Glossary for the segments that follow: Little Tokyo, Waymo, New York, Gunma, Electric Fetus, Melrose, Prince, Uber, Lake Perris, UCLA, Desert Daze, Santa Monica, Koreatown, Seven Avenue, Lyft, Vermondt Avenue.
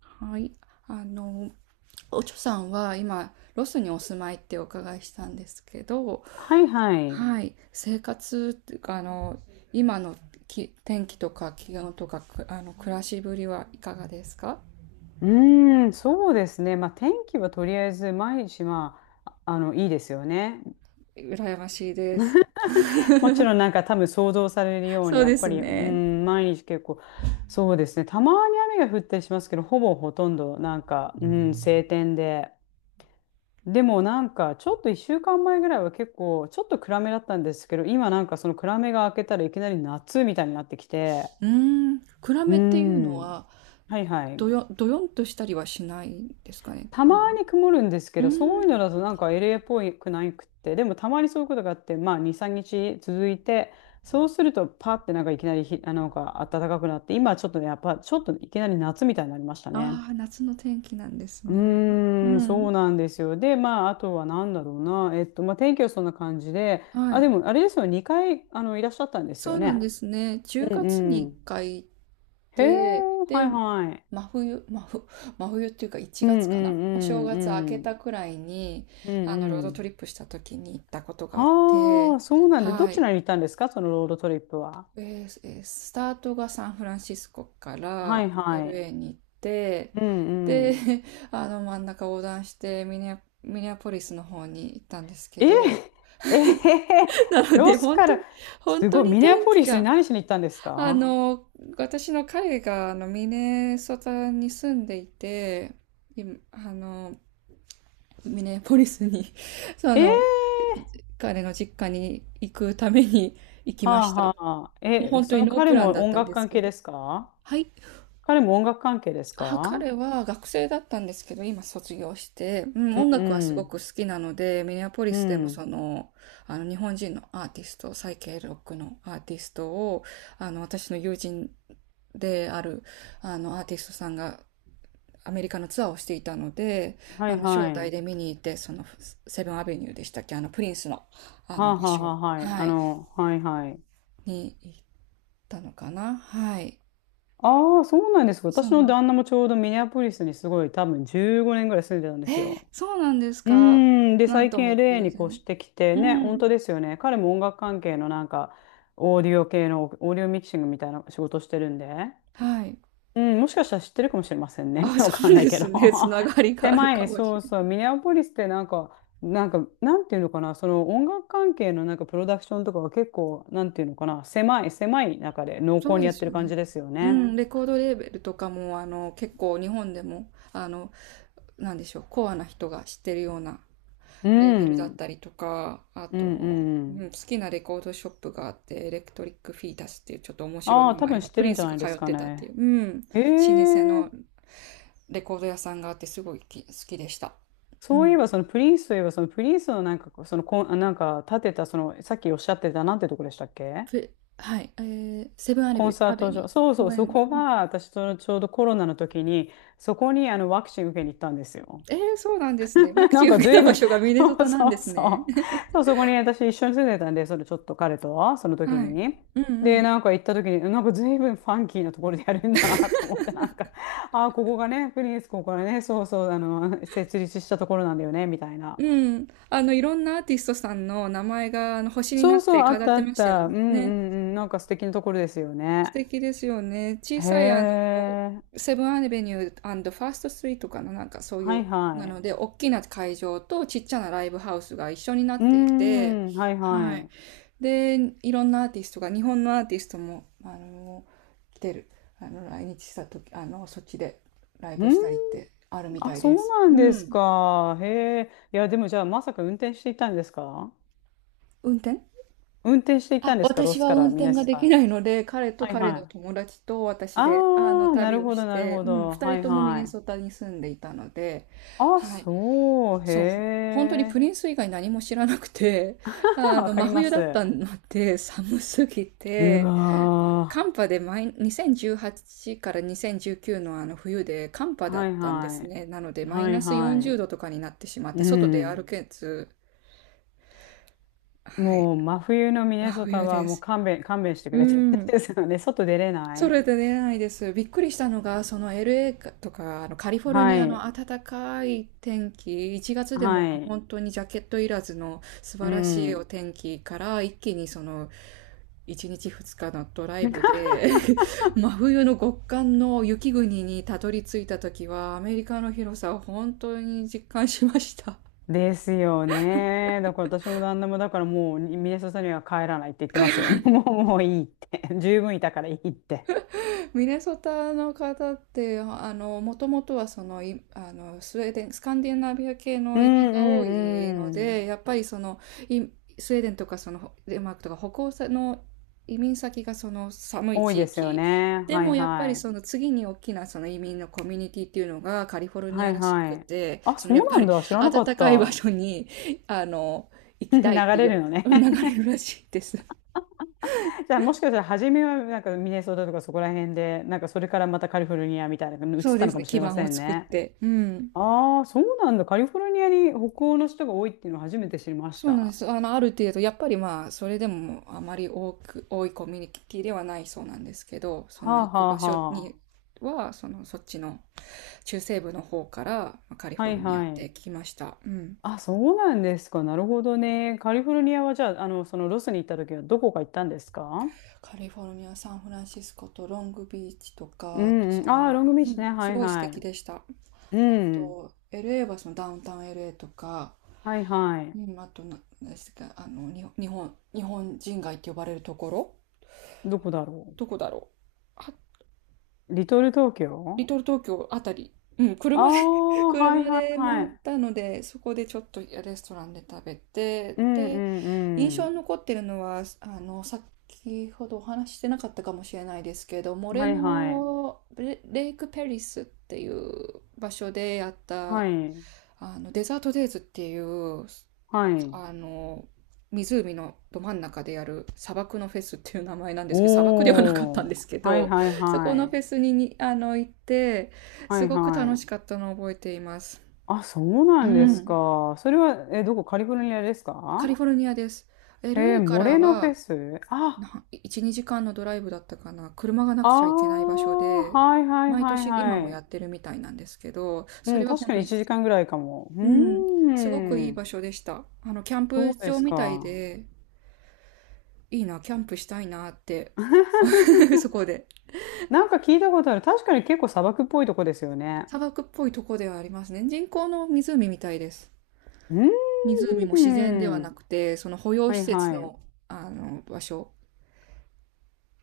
はい。あの、おちょさんは今、ロスにお住まいってお伺いしたんですけど、はいはい。はい。生活っていうか、今の天気とか気温とか、くあの、暮らしぶりはいかがですか？そうですね。まあ、天気はとりあえず毎日、いいですよね。羨ましいです。もちろんなんか多分想像されるようそに、うやっでぱすり、ね。毎日結構、そうですね。たまに雨が降ったりしますけど、ほぼほとんどなんか、うん、晴天で。でもなんか、ちょっと1週間前ぐらいは結構、ちょっと暗めだったんですけど、今なんかその暗めが明けたらいきなり夏みたいになってきて、うーん。暗うーめっていうのん、は、はいはい。どよんとしたりはしないですかね。た多分。まに曇るんですけうど、そうーいうん。のだとなんか LA っぽくないくって、でもたまにそういうことがあって、まあ2、3日続いて、そうするとパってなんかいきなりひ、あのなんか暖かくなって、今ちょっとね、やっぱちょっといきなり夏みたいになりましたね。ああ、夏の天気なんですね。うそん。うなんですよ。で、まあ、あとは何だろうな。まあ、天気はそんな感じで、はあ、でい。も、あれですよね、2回、あの、いらっしゃったんですそようなんね。ですね。う10ん月にうん。1回。へえ、で、はで、いはい。真冬、真冬っていうか1うん月うかな、お正んうん月明けうん。たくらいに、うんローうドトリん。ップした時に行ったことがあっあて、あ、そうなんで、どはちい。らにいたんですかそのロードトリップは。えスタートがサンフランシスコかはら いはい。LA に行って、うんうで、ん。真ん中横断してミネアポリスの方に行ったんですけえど、え えへへ なのロで、ス本か当に、ら、本す当ごい、にミネア天ポ気リスにが、何しに行ったんですあか？の、私の彼がミネソタに住んでいて、今、ミネポリスに その、ええ彼の実家に行くために 行きまはしあた。はあはあ。もうえ、本当そにのノー彼プランもだっ音たん楽です関け係ど。ですか？はい。彼も音楽関係ですあ、彼か？は学生だったんですけど、今卒業して、うん、うん音楽はすうごくん。好きなので、ミネアポリうスでもん。日本人のアーティスト、サイケイロックのアーティストを、私の友人である、アーティストさんがアメリカのツアーをしていたので、はい招は待い。で見に行って、セブンアベニューでしたっけ、プリンスの、はあ場はあは所、あはい。はあい、の、はいはい。に行ったのかな、はい。ああ、そうなんですか。そう私なのんで旦那す。もちょうどミネアポリスにすごい多分15年ぐらい住んでたんですよ。そうなんですか？で、なん最と近 も LA 偶に越然。してきてうね、本ん。当ですよね。彼も音楽関係のなんか、オーディオミキシングみたいな仕事してるんで、はい。うん、もしかしたら知ってるかもしれませんね。あ、わそかんうないでけすど。ね。つながり がある狭かい、もしそれうそう、ない。ミネアポリスってなんていうのかな、その音楽関係のなんかプロダクションとかは結構、なんていうのかな、狭い中で濃そ厚うにでやっすてよる感ね。じですようね。ん、レコードレーベルとかも、結構日本でも、なんでしょう、コアな人が知ってるようなうレーベルだっん、たりとか、あうん、と、ううん。ん、好きなレコードショップがあって、エレクトリック・フィータスっていうちょっと面白いああ、名多前分知の、ってプリるんンじゃスながいで通すっかてたっていね。う、うん、老へ舗え。のレコード屋さんがあってすごい好きでした。うそういえん。ば、そのプリンスといえば、そのプリンスのなんかこう、そのコン、あなんか建てた、その、さっきおっしゃってた、なんてとこでしたっけ？ふはい、セブンアレコビンュー、サーアベトニュ場。ー。そうごそう、めそん。こが、私とちょうどコロナの時に、そこにあのワクチン受けに行ったんですよ。えー、そうなんですね。ワ クなチんンか受けた随場分、所がミ ネそソタうなんそでうすそね。う。そう、そこに私一緒に住んでたんで、それちょっと彼と、その時はい。に。うで、んなんか行った時に、なんか随分ファンキーなところでやるんだなと思って、なんか、ああ、ここがね、プリンス、ここがね、そうそう、あの、設立したところなんだよね、みたいうな。ん。うん、いろんなアーティストさんの名前があの星になそうっそてう、あっ飾ったあてまっしたよた。うんうんね。うん。なんか素敵なところですよ素ね。敵ですよね。小へさいえ。セブンアベニューファーストストリートかな、なんかそういはう、いなはい。ので、大きな会場とちっちゃなライブハウスが一緒になうっーていて、ん、はいははい。い。で、いろんなアーティストが、日本のアーティストも、来てる、来日した時、そっちでライうーブん、したりってあるみあ、たいそでうす。なうんですん。か。へえ。いや、でもじゃあ、まさか運転していたんですか？運転運転していたあ、んですか？ロ私スはか運らミ転ネがソできタ。ないので、彼とはい彼はのい。友達と私で、ああ、旅をしなるて、ほうん、ど。二は人いともミはネソい。タに住んでいたので、あ、はい、そう、へそう、本当にプリえ。ンス以外何も知らなくて、わか真りま冬だっす。たので、寒すぎうて、わ寒波で2018から2019のあの冬で寒波ー。だっはいたんではすね。なので、い。マイはいナス40は度とかになってしまっい。うて、外で歩ん。けず、はい、もう真冬のミ真ネソタ冬はでもうす。勘弁してくうれてるんん。ですよね。外出れなそい。れで出ないです。びっくりしたのが、その LA かとか、あのカリフォルはニアのい。暖かい天気、1月でもはい。本当にジャケットいらずの素う晴らしいおん。天気から、一気にその1日2日のドライブ で 真冬の極寒の雪国にたどり着いた時は、アメリカの広さを本当に実感しました。ですよね。だから私も旦那もだからもうミネソタには帰らないって言ってますよ。帰もういいって。十分いたからいいって。ミネソタの方って、もともとはそのスウェーデン、スカンディナビア系うのん移民うが多いのんうん。で、やっぱりそのいスウェーデンとか、そのデンマークとか、北欧の移民先がその寒い多い地ですよ域ね。で、はいもやっぱはりい。その次に大きなその移民のコミュニティっていうのがカリフォルニはアいらしくはい。て、あ、そのそうやっなぱんりだ。知らな暖かっかい場た。所にあの行 き流たいってれるのね。流れるらしいです。じゃあもしかしたら初めはなんかミネソタとかそこら辺で、なんかそれからまたカリフォルニアみたいなのに移っそうたでのすかね、もし基れま盤をせん作っね。て。うん、ああ、そうなんだ。カリフォルニアに北欧の人が多いっていうのを初めて知りましそた。うなんではす。ある程度、やっぱりまあ、それでもあまり多く、多いコミュニティではないそうなんですけど、そあの行はくあ場所はには、そっちの中西部の方からカリあ。はフォルいニアっはてい。聞きました。うん。あ、そうなんですか。なるほどね。カリフォルニアはじゃあ、あの、そのロスに行った時はどこか行ったんですか？カリフォルニア、サンフランシスコとロングビーチとうか、あとんうん。ああ、ロングビーうチん、ね。すはいごい素は敵い。でした。あうん。と、LA はそのダウンタウン LA とか、はいはい。うん、あとな、何ですか、あの、に、日本、日本人街って呼ばれるところ、どこだろどこだろう。う。リトル東リ京。トル東京あたり、うん、あ車で あは車いはいでは回っい。たので、そこでちょっとレストランで食べて、うんうで、印んう象ん。に残ってるのは、先ほどお話ししてなかったかもしれないですけど、モレはいはい。ノレ、レイクペリスっていう場所でやっはた、い。デザートデイズっていう、はい。あの、湖のど真ん中でやる、砂漠のフェスっていう名前なんですけど、砂漠ではなかったんおでー。すけはいど、はい そこはのフい。ェスに、行って、はすいごく楽はしい。かったのを覚えています。あ、そううなんですん。か。それは、え、どこカリフォルニアですカリか？フォルニアです。へえ、LA かモらレノフェはス。あ、1、2時間のドライブだったかな。車がなあくちゃいけない場所あ、で、はいはい毎はい年今もはやい。ってるみたいなんですけど、うそん、れは確本か当にに、1時間ぐらいかも。ううん、ーすごくいいん。場所でした。キャンそプうで場すみたいか。で、いいな、キャンプしたいなって そこで。なんか聞いたことある。確かに結構砂漠っぽいとこですよね。砂漠っぽいとこではありますね。人工の湖みたいです。うー湖も自然ではなん。くて、その保養は施い設はい。の、場所。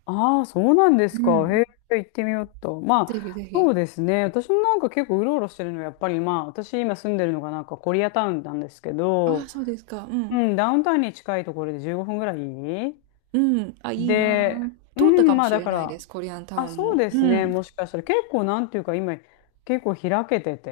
ああ、そうなんですうか。へん。え、行ってみようと。まぜひあ、ぜそうひ。ですね。私もなんか結構うろうろしてるのは、やっぱりまあ、私今住んでるのがなんかコリアタウンなんですけああ、ど、そうですか。ううん。ん、ダウンタウンに近いところで15分ぐらいうん。あ、いいなで、あ。う通ったかん、もまあしだれかないでら、す。コリアンタあ、ウンそうも。ですうね。ん。もしかしたら結構なんていうか今、結構開けてて、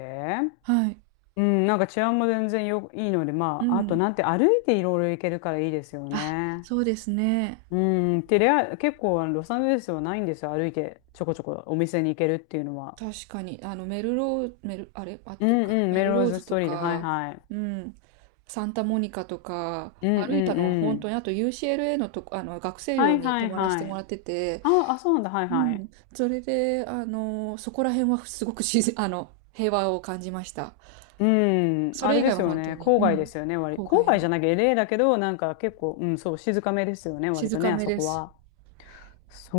はい。うん、なんか治安も全然よ、いいので、うまあ、あとん。なんて歩いていろいろ行けるからいいですよあ、ね。そうですね。うん、テレア、結構あのロサンゼルスはないんですよ。歩いてちょこちょこお店に行けるっていうのは。確かに、あの、メルロー、メル、あれ合っうてるんかな。うん、メメルローローズズストとーリーで、はいか、はい。うん、サンタモニカとか、うんう歩いたんのはう本当ん。に、あと UCLA のとこ、学生は寮いには泊いまらせはてもい。らってて、あ、そうなんだ、はいうはん、い。それで、そこら辺はすごく自然、平和を感じました。うん、そあれれ以で外すはよ本当ね、に、郊う外でん、すよね、割り。郊郊外外じの、ゃなきゃ LA だけど、なんか結構、うん、そう、静かめですよね、割静とね、かあめそでこす。は。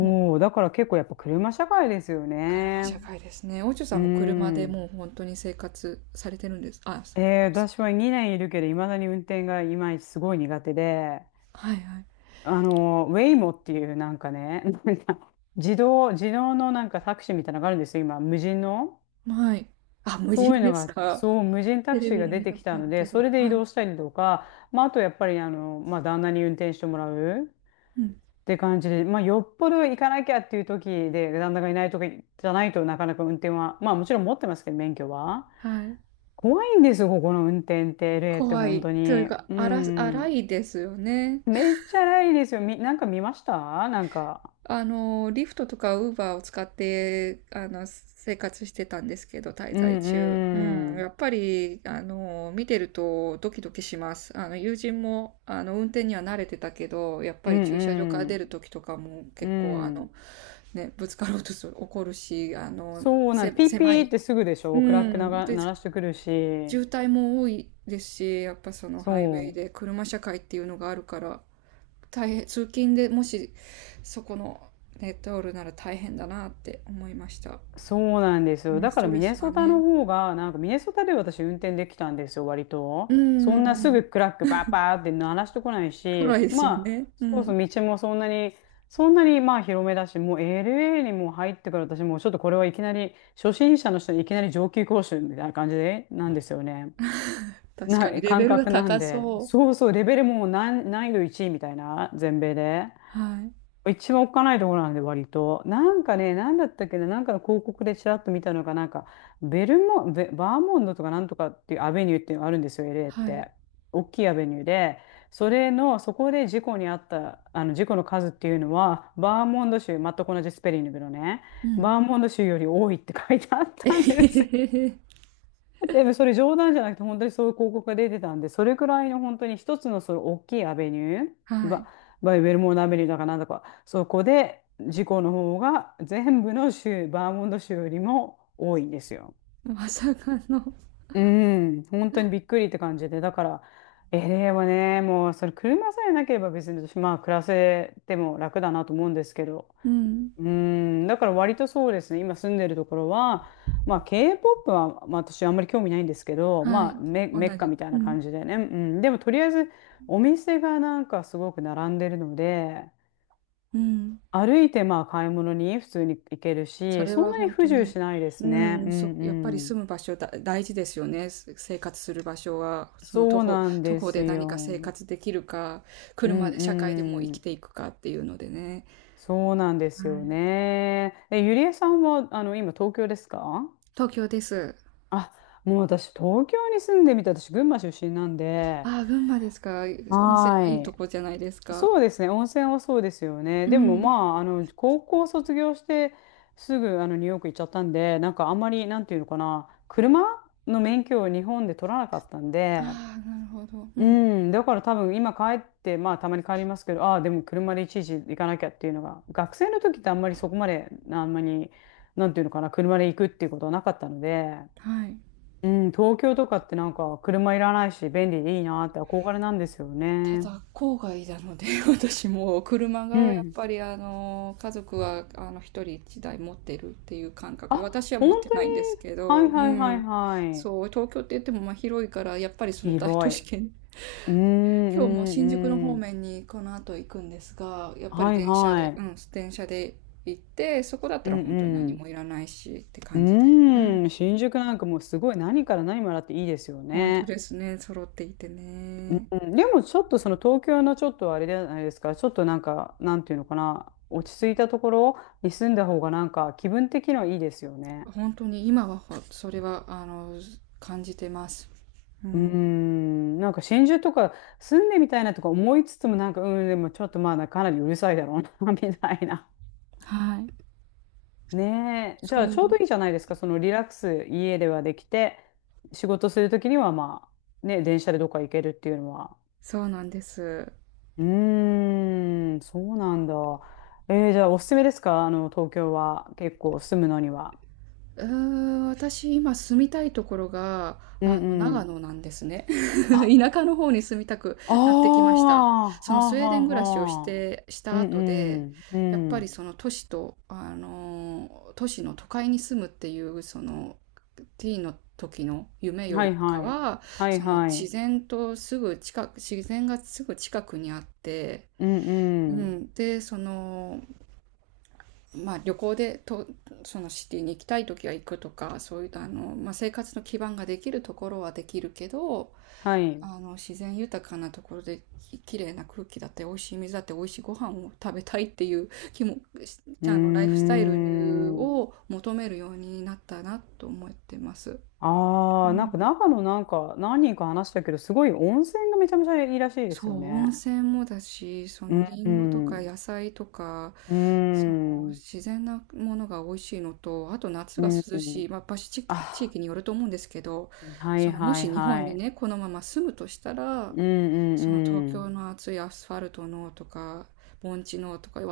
もう、う、だから結構やっぱ車社会ですよからね。社会ですね。オチョさうんも車でん。もう本当に生活されてるんですあ、あえーの私は2年いるけど、いまだに運転がいまいちすごい苦手で、はいはい。あの、ウェイモっていうなんかね、なんか自動のなんかタクシーみたいなのがあるんですよ、今、無人の。はい。あ、無人そういうのですが、か。そう、無人タテクレシービがで出見てたこきとたあのるで、けそど。れで移はい。動したりとか、まあ、あとやっぱり、あの、まあ、旦那に運転してもらうっうん。て感じで、まあ、よっぽど行かなきゃっていう時で、旦那がいない時じゃないとなかなか運転は、まあ、もちろん持ってますけど、免許は。はい。怖いんですよ、ここの運転って、LA って怖本い。当というに。か、う荒荒ん。いですよね。めっちゃないですよ。み、なんか見ましたなんか。リフトとかウーバーを使って、生活してたんですけど、滞う在中。んううん。ん。やっぱり、見てるとドキドキします。友人も、運転には慣れてたけど、やっうぱり駐車場からん出るときとかもうん。う結構、ん。ね、ぶつかろうとする、怒るし、そうなん、ピーピ狭ーい。ってすぐでしうょ。クラックなん。が、で、鳴らしてくるし。渋滞も多いですし、やっぱそのハイウェそイでう。車社会っていうのがあるから、大変、通勤でもしそこのネットおるなら大変だなって思いました。そうなんですよ。うん、だスからトミレネスソがタのね。方が、なんかミネソタで私運転できたんですよ、割うと。そんんうんなうすん。ぐクラックバーバーって鳴らしてこないし、辛いひですよまあ、ね。うそうん。そう、道もそんなにまあ広めだし、もう LA にもう入ってから私もうちょっとこれはいきなり、初心者の人にいきなり上級講習みたいな感じで、なんですよね。確かなにいレ感ベルが覚なん高で、そそう。うそう、レベルも難易度1位みたいな、全米で。はい。一番おっかないところなんで、割と。なんかね、なんだったっけな、なんかの広告でちらっと見たのが、ベルモ、ベ、バーモンドとかなんとかっていうアベニューっていうのがあるんですよ、LA っはい。て。大きいアベニューで、それの、そこで事故にあった、事故の数っていうのは、バーモンド州、全く同じスペリングのね、うん。バーモンド州より多いって書いてあっ えたんへへです。へへ。でもそれ冗談じゃなくて本当にそういう広告が出てたんで、それくらいの本当に一つのその大きいアベニュー、はい。バイウェルモードアベニューだかなんだか、そこで事故の方が全部の州、バーモント州よりも多いんですよ。まさかの。うん、本当にびっくりって感じで、だから、エ a はね、もうそれ車さえなければ別に私、まあ暮らせても楽だなと思うんですけど、うん。だから割とそうですね、今住んでるところは、まあ K-POP は、まあ、私あんまり興味ないんですけど、はい。まあ同メッカじ。みたいうなん。感じでね、うん、でもとりあえずお店がなんかすごく並んでるので、うん。歩いてまあ買い物に普通に行けるそし、れそんはなに本不当自由に、しないでうすね。うん、んやっぱりう住ん。む場所だ、大事ですよね。生活する場所は、そうなん徒で歩すで何か生よ。活できるか、うん車で社会でもう生うきん。ていくかっていうのでね。そうなんはですよい。ね。ゆりえさんは今東京ですか？東京です。あ、もう私、東京に住んでみた。私、群馬出身なんで、ああ、群馬ですか。温泉のいいとはこい。じゃないですか。そうですね、温泉はそうですよね。うでも、ん。まあ、高校卒業して、すぐ、ニューヨーク行っちゃったんで、なんか、あんまり、なんていうのかな、車の免許を日本で取らなかったんで、ああ、なるほど。ううん。ん、だから多分、今帰って、まあ、たまに帰りますけど、ああ、でも、車でいちいち行かなきゃっていうのが、学生の時ってあんまりそこまで、あんまり、なんていうのかな、車で行くっていうことはなかったので、はい。うん、東京とかってなんか車いらないし便利でいいなって憧れなんですよたね。だ郊外なので 私も車うがやっん。ぱり家族は一人一台持ってるっていう感覚で、私あ、は本持って当ないんですに、けはど、いうはいはいん、はい。そう、東京って言ってもまあ広いから、やっぱりその大都広い。市圏、うんう今日もん新宿のう方ん。面にこの後行くんですが、やっぱりはい電車はで、うい。ん、電車で行って、そこだったうらん本当にう何ん。もいらないしって感じで、うん、うん、新宿なんかもうすごい何から何まであっていいですよ本当ね。ですね、揃っていてね。うん。でもちょっとその東京のちょっとあれじゃないですか、ちょっとなんか、なんていうのかな、落ち着いたところに住んだ方がなんか気分的にはいいですよね。本当に今はそれは感じてます。ううーん。ん、なんか真珠とか住んでみたいなとか思いつつもなんか、うん、でもちょっとまあかなりうるさいだろうな みたいな。はい。ねえ。じそゃあちょうどう。いいじゃないですか。そのリラックス家ではできて、仕事するときにはまあ、ね、電車でどっか行けるっていうのは。そうなんです。うーん、そうなんだ。じゃあおすすめですか東京は結構住むのには？うーん、私今住みたいところが、うんう長ん。野なんですね。あ、田舎の方に住みたくああ、なってきました。はそあのスウェーはデン暮らしをしあはあ。て、しうたん後で、うん、うやっぱりん。その都市の都会に住むっていう、ティーの時の夢よはりいかはい。は、はいそのはい。自然がすぐ近くにあって、うんううん。ん、で、まあ、旅行でとそのシティに行きたい時は行くとかそういうまあ、生活の基盤ができるところはできるけど、はい。う自然豊かなところで綺麗な空気だって美味しい水だって美味しいご飯を食べたいっていう気も、ーライフスタイルん。を求めるようになったなと思ってます。あうあ、なんかん、長野なんか何人か話したけど、すごい温泉がめちゃめちゃいいらしいでそすよう、温ね。泉もだし、そうのんリうンゴとん。かう野菜とか、ん。その自然なものが美味しいのと、あと夏うがん涼うしん。い、まあ、地域、地あ、域によると思うんですけど、はそいのもはいし日本はにい。ね、このまま住むとしたうら、んうその東んう京ん。の暑いアスファルトのとか、盆地のとか、